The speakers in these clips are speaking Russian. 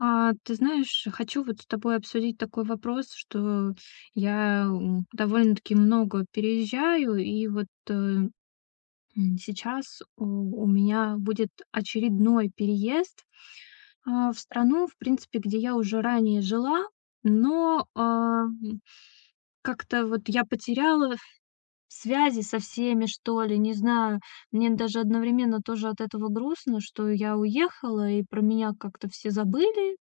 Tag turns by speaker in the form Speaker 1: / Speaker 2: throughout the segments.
Speaker 1: А, ты знаешь, хочу вот с тобой обсудить такой вопрос, что я довольно-таки много переезжаю, и вот сейчас у меня будет очередной переезд в страну, в принципе, где я уже ранее жила, но как-то вот я потеряла в связи со всеми, что ли, не знаю. Мне даже одновременно тоже от этого грустно, что я уехала, и про меня как-то все забыли.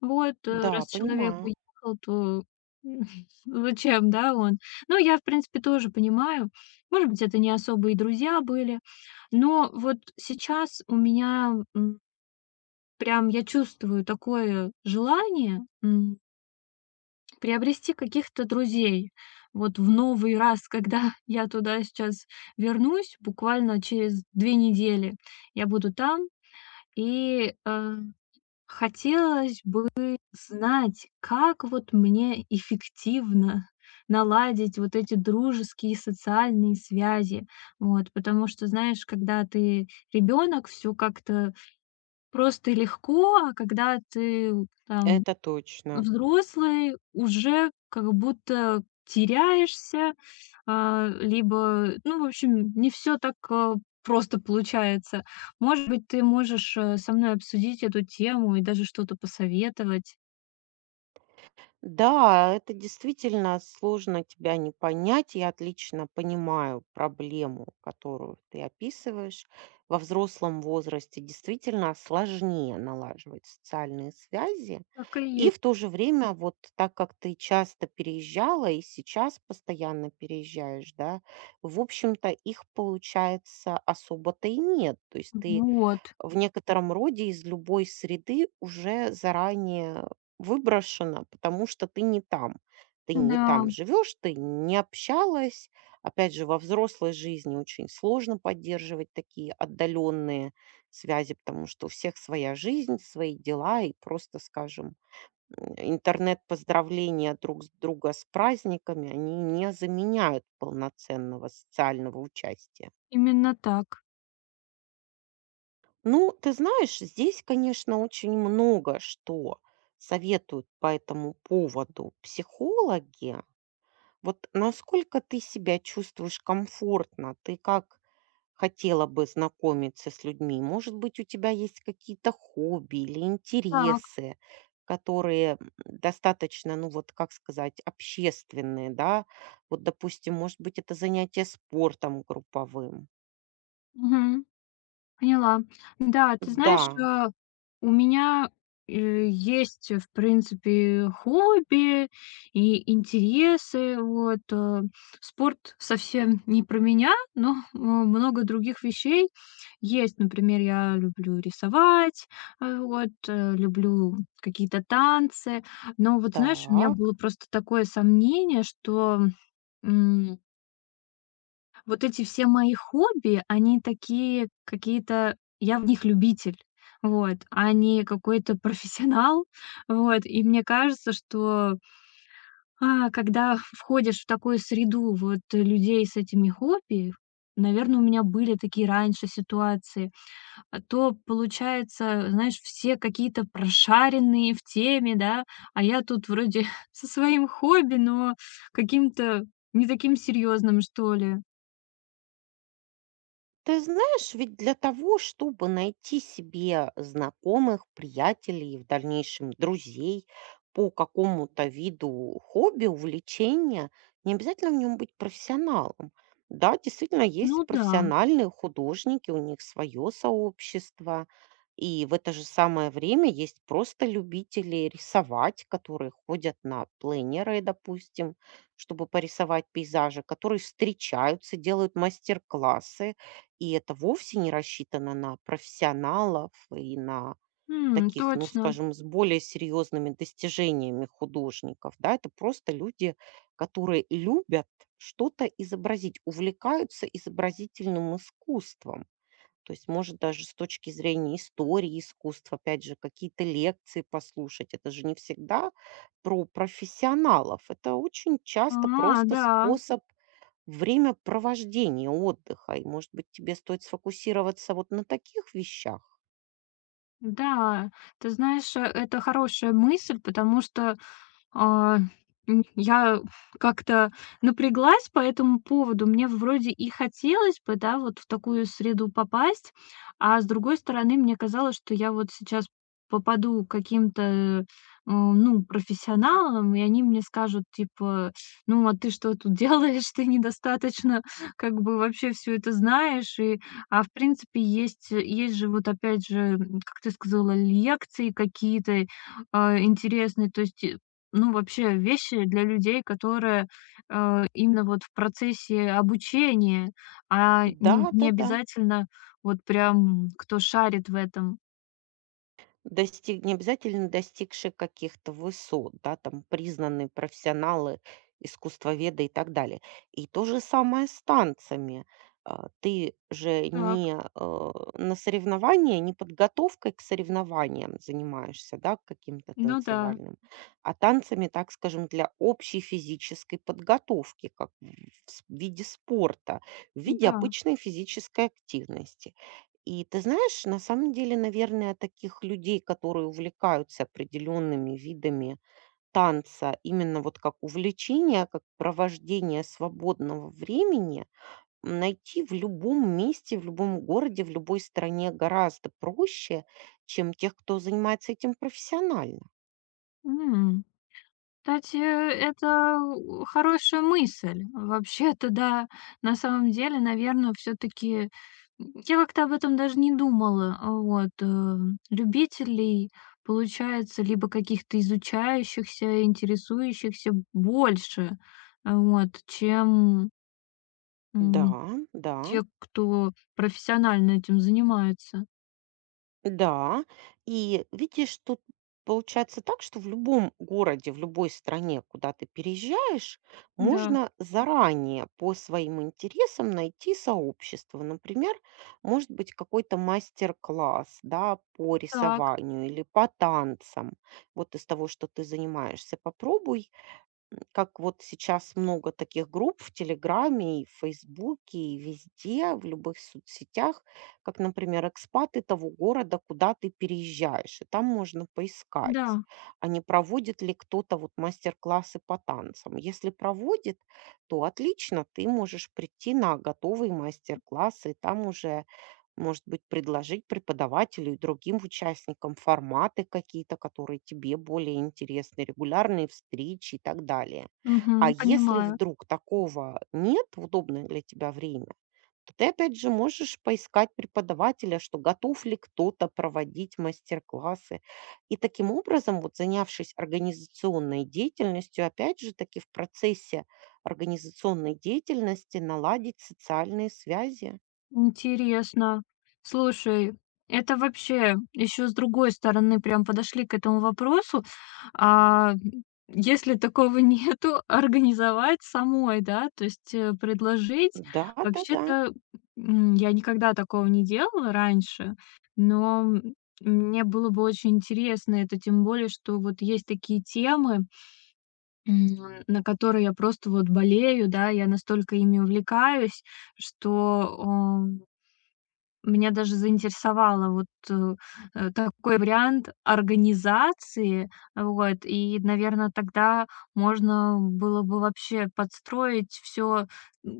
Speaker 1: Вот, раз
Speaker 2: Да,
Speaker 1: человек
Speaker 2: понимаю,
Speaker 1: уехал, то зачем, да, он? Ну, я, в принципе, тоже понимаю. Может быть, это не особо и друзья были. Но вот сейчас у меня прям я чувствую такое желание. Приобрести каких-то друзей. Вот в новый раз, когда я туда сейчас вернусь, буквально через 2 недели я буду там, и, хотелось бы знать, как вот мне эффективно наладить вот эти дружеские и социальные связи. Вот, потому что, знаешь, когда ты ребенок, все как-то просто и легко, а когда ты там
Speaker 2: это точно.
Speaker 1: взрослый уже как будто теряешься, либо, ну, в общем, не все так, просто получается. Может быть, ты можешь, со мной обсудить эту тему и даже что-то посоветовать?
Speaker 2: Да, это действительно сложно тебя не понять. Я отлично понимаю проблему, которую ты описываешь. Во взрослом возрасте действительно сложнее налаживать социальные связи.
Speaker 1: Так и есть.
Speaker 2: И в то же время, вот так как ты часто переезжала и сейчас постоянно переезжаешь, да, в общем-то, их, получается, особо-то и нет. То есть ты
Speaker 1: Вот,
Speaker 2: в некотором роде из любой среды уже заранее выброшена, потому что ты не там. Ты не
Speaker 1: да,
Speaker 2: там живешь, ты не общалась. Опять же, во взрослой жизни очень сложно поддерживать такие отдаленные связи, потому что у всех своя жизнь, свои дела, и просто, скажем, интернет-поздравления друг с друга с праздниками, они не заменяют полноценного социального участия.
Speaker 1: именно так.
Speaker 2: Ну, ты знаешь, здесь, конечно, очень много что советуют по этому поводу психологи. Вот насколько ты себя чувствуешь комфортно? Ты как хотела бы знакомиться с людьми? Может быть, у тебя есть какие-то хобби или
Speaker 1: Так,
Speaker 2: интересы, которые достаточно, ну вот, как сказать, общественные, да? Вот, допустим, может быть, это занятие спортом групповым.
Speaker 1: мгм. Поняла. Да, ты
Speaker 2: Да,
Speaker 1: знаешь, у меня, есть, в принципе, хобби и интересы. Вот, спорт совсем не про меня, но, много других вещей есть. Например, я люблю рисовать, вот, люблю какие-то танцы. Но вот, знаешь, у меня
Speaker 2: так.
Speaker 1: было просто такое сомнение, что, вот эти все мои хобби, они такие какие-то я в них любитель, вот, а не какой-то профессионал, вот. И мне кажется, что, когда входишь в такую среду вот людей с этими хобби, наверное, у меня были такие раньше ситуации, а то получается, знаешь, все какие-то прошаренные в теме, да, а я тут вроде со своим хобби, но каким-то не таким серьезным, что ли.
Speaker 2: Ты знаешь, ведь для того, чтобы найти себе знакомых, приятелей и в дальнейшем друзей по какому-то виду хобби, увлечения, не обязательно в нем быть профессионалом. Да, действительно,
Speaker 1: Ну
Speaker 2: есть
Speaker 1: да.
Speaker 2: профессиональные художники, у них свое сообщество, и в это же самое время есть просто любители рисовать, которые ходят на пленеры, допустим, чтобы порисовать пейзажи, которые встречаются, делают мастер-классы, и это вовсе не рассчитано на профессионалов и на
Speaker 1: М,
Speaker 2: таких, ну,
Speaker 1: точно.
Speaker 2: скажем, с более серьезными достижениями художников, да, это просто люди, которые любят что-то изобразить, увлекаются изобразительным искусством. То есть, может, даже с точки зрения истории искусства, опять же, какие-то лекции послушать. Это же не всегда про профессионалов. Это очень часто
Speaker 1: А,
Speaker 2: просто
Speaker 1: да,
Speaker 2: способ время провождения отдыха. И, может быть, тебе стоит сфокусироваться вот на таких вещах?
Speaker 1: да. Ты знаешь, это хорошая мысль, потому что А, я как-то напряглась по этому поводу. Мне вроде и хотелось бы, да, вот в такую среду попасть, а с другой стороны, мне казалось, что я вот сейчас попаду к каким-то, ну, профессионалам, и они мне скажут, типа, ну, а ты что тут делаешь, ты недостаточно как бы вообще все это знаешь, и, в принципе есть же вот опять же, как ты сказала, лекции какие-то, интересные, то есть ну, вообще вещи для людей, которые, именно вот в процессе обучения, а
Speaker 2: Да,
Speaker 1: не
Speaker 2: да, да.
Speaker 1: обязательно вот прям кто шарит в этом.
Speaker 2: Достиг Не обязательно достигшие каких-то высот, да, там признанные профессионалы, искусствоведы и так далее. И то же самое с танцами. А, ты же
Speaker 1: Так,
Speaker 2: не на соревнования, не подготовкой к соревнованиям занимаешься, да, к каким-то
Speaker 1: ну да,
Speaker 2: танцевальным, а танцами, так скажем, для общей физической подготовки, как в виде спорта, в виде
Speaker 1: да,
Speaker 2: обычной физической активности. И ты знаешь, на самом деле, наверное, таких людей, которые увлекаются определенными видами танца, именно вот как увлечение, как провождение свободного времени, найти в любом месте, в любом городе, в любой стране гораздо проще, чем тех, кто занимается этим профессионально.
Speaker 1: м. Кстати, это хорошая мысль. Вообще-то, да, на самом деле, наверное, все таки я как-то об этом даже не думала. Вот, любителей, получается, либо каких-то изучающихся, интересующихся больше, вот, чем,
Speaker 2: Да,
Speaker 1: м,
Speaker 2: да.
Speaker 1: те, кто профессионально этим занимается.
Speaker 2: Да, и видишь, тут получается так, что в любом городе, в любой стране, куда ты переезжаешь,
Speaker 1: Да,
Speaker 2: можно заранее по своим интересам найти сообщество. Например, может быть какой-то мастер-класс, да, по
Speaker 1: так,
Speaker 2: рисованию или по танцам. Вот из того, что ты занимаешься, попробуй как вот сейчас много таких групп в Телеграме, и в Фейсбуке, и везде, в любых соцсетях, как, например, экспаты того города, куда ты переезжаешь, и там можно поискать,
Speaker 1: да,
Speaker 2: а не проводит ли кто-то вот мастер-классы по танцам. Если проводит, то отлично, ты можешь прийти на готовый мастер-класс, и там уже может быть, предложить преподавателю и другим участникам форматы какие-то, которые тебе более интересны, регулярные встречи и так далее. А
Speaker 1: мгм,
Speaker 2: если
Speaker 1: понимаю.
Speaker 2: вдруг такого нет в удобное для тебя время, то ты опять же можешь поискать преподавателя, что готов ли кто-то проводить мастер-классы. И таким образом, вот занявшись организационной деятельностью, опять же таки в процессе организационной деятельности наладить социальные связи.
Speaker 1: Интересно. Слушай, это вообще еще с другой стороны прям подошли к этому вопросу. А, если такого нету, организовать самой, да, то есть предложить.
Speaker 2: Да, да, да.
Speaker 1: Вообще-то я никогда такого не делала раньше, но мне было бы очень интересно это, тем более, что вот есть такие темы, м, на которые я просто вот болею, да, я настолько ими увлекаюсь, что меня даже заинтересовало вот, такой вариант организации. Вот, и, наверное, тогда можно было бы вообще подстроить все,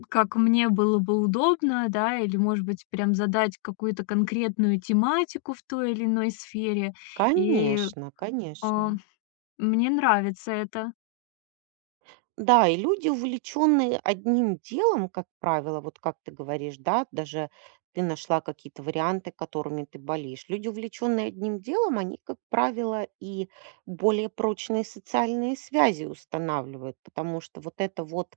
Speaker 1: как мне было бы удобно, да, или, может быть, прям задать какую-то конкретную тематику в той или иной сфере. И,
Speaker 2: Конечно,
Speaker 1: а,
Speaker 2: конечно.
Speaker 1: мне нравится это.
Speaker 2: Да, и люди, увлеченные одним делом, как правило, вот как ты говоришь, да, даже ты нашла какие-то варианты, которыми ты болеешь. Люди, увлеченные одним делом, они, как правило, и более прочные социальные связи устанавливают, потому что вот это вот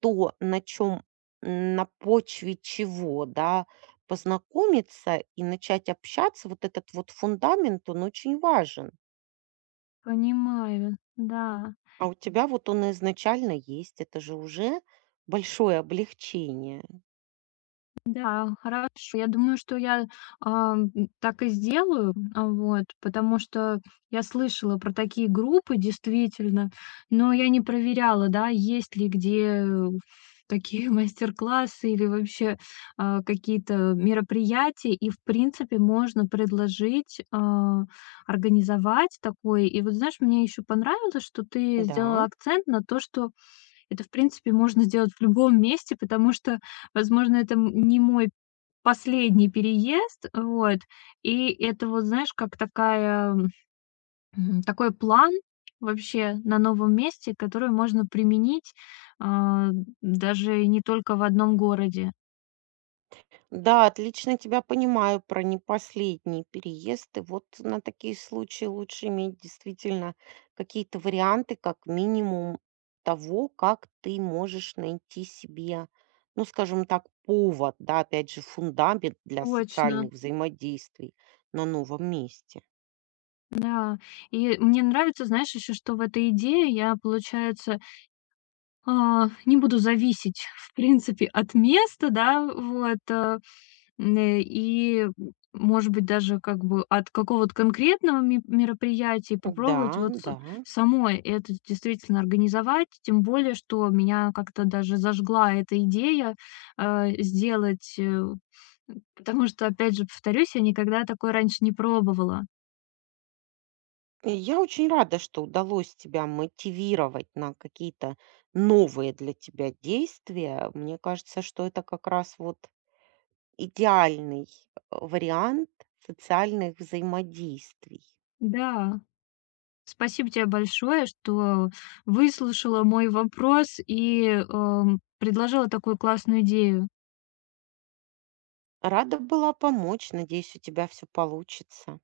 Speaker 2: то, на чем, на почве чего, да, познакомиться и начать общаться, вот этот вот фундамент, он очень важен.
Speaker 1: Понимаю, да.
Speaker 2: А у тебя вот он изначально есть, это же уже большое облегчение.
Speaker 1: Да, хорошо. Я думаю, что я, а, м, так и сделаю, вот, потому что я слышала про такие группы, действительно, но я не проверяла, да, есть ли где такие мастер-классы или вообще, какие-то мероприятия. И, в принципе, можно предложить, организовать такое. И вот, знаешь, мне еще понравилось, что ты сделала
Speaker 2: Да,
Speaker 1: акцент на то, что это, в принципе, можно сделать в любом месте, потому что, возможно, это не мой последний переезд. Вот. И это вот, знаешь, как такая, такой план вообще на новом месте, который можно применить, а, даже и не только в одном городе.
Speaker 2: да, отлично тебя понимаю про не последний переезд. И вот на такие случаи лучше иметь действительно какие-то варианты, как минимум того, как ты можешь найти себе, ну, скажем так, повод, да, опять же, фундамент для
Speaker 1: Точно,
Speaker 2: социальных взаимодействий на новом месте.
Speaker 1: да. И мне нравится, знаешь, еще, что в этой идее я, получается, не буду зависеть, в принципе, от места, да, вот. И, может быть, даже как бы от какого-то конкретного ме мероприятия
Speaker 2: Да,
Speaker 1: попробовать вот с
Speaker 2: да.
Speaker 1: самой это действительно организовать. Тем более, что меня как-то даже зажгла эта идея, сделать, потому что, опять же, повторюсь, я никогда такое раньше не пробовала.
Speaker 2: Я очень рада, что удалось тебя мотивировать на какие-то новые для тебя действия. Мне кажется, что это как раз вот идеальный вариант социальных взаимодействий.
Speaker 1: Да, спасибо тебе большое, что выслушала мой вопрос и, предложила такую классную идею.
Speaker 2: Рада была помочь. Надеюсь, у тебя все получится.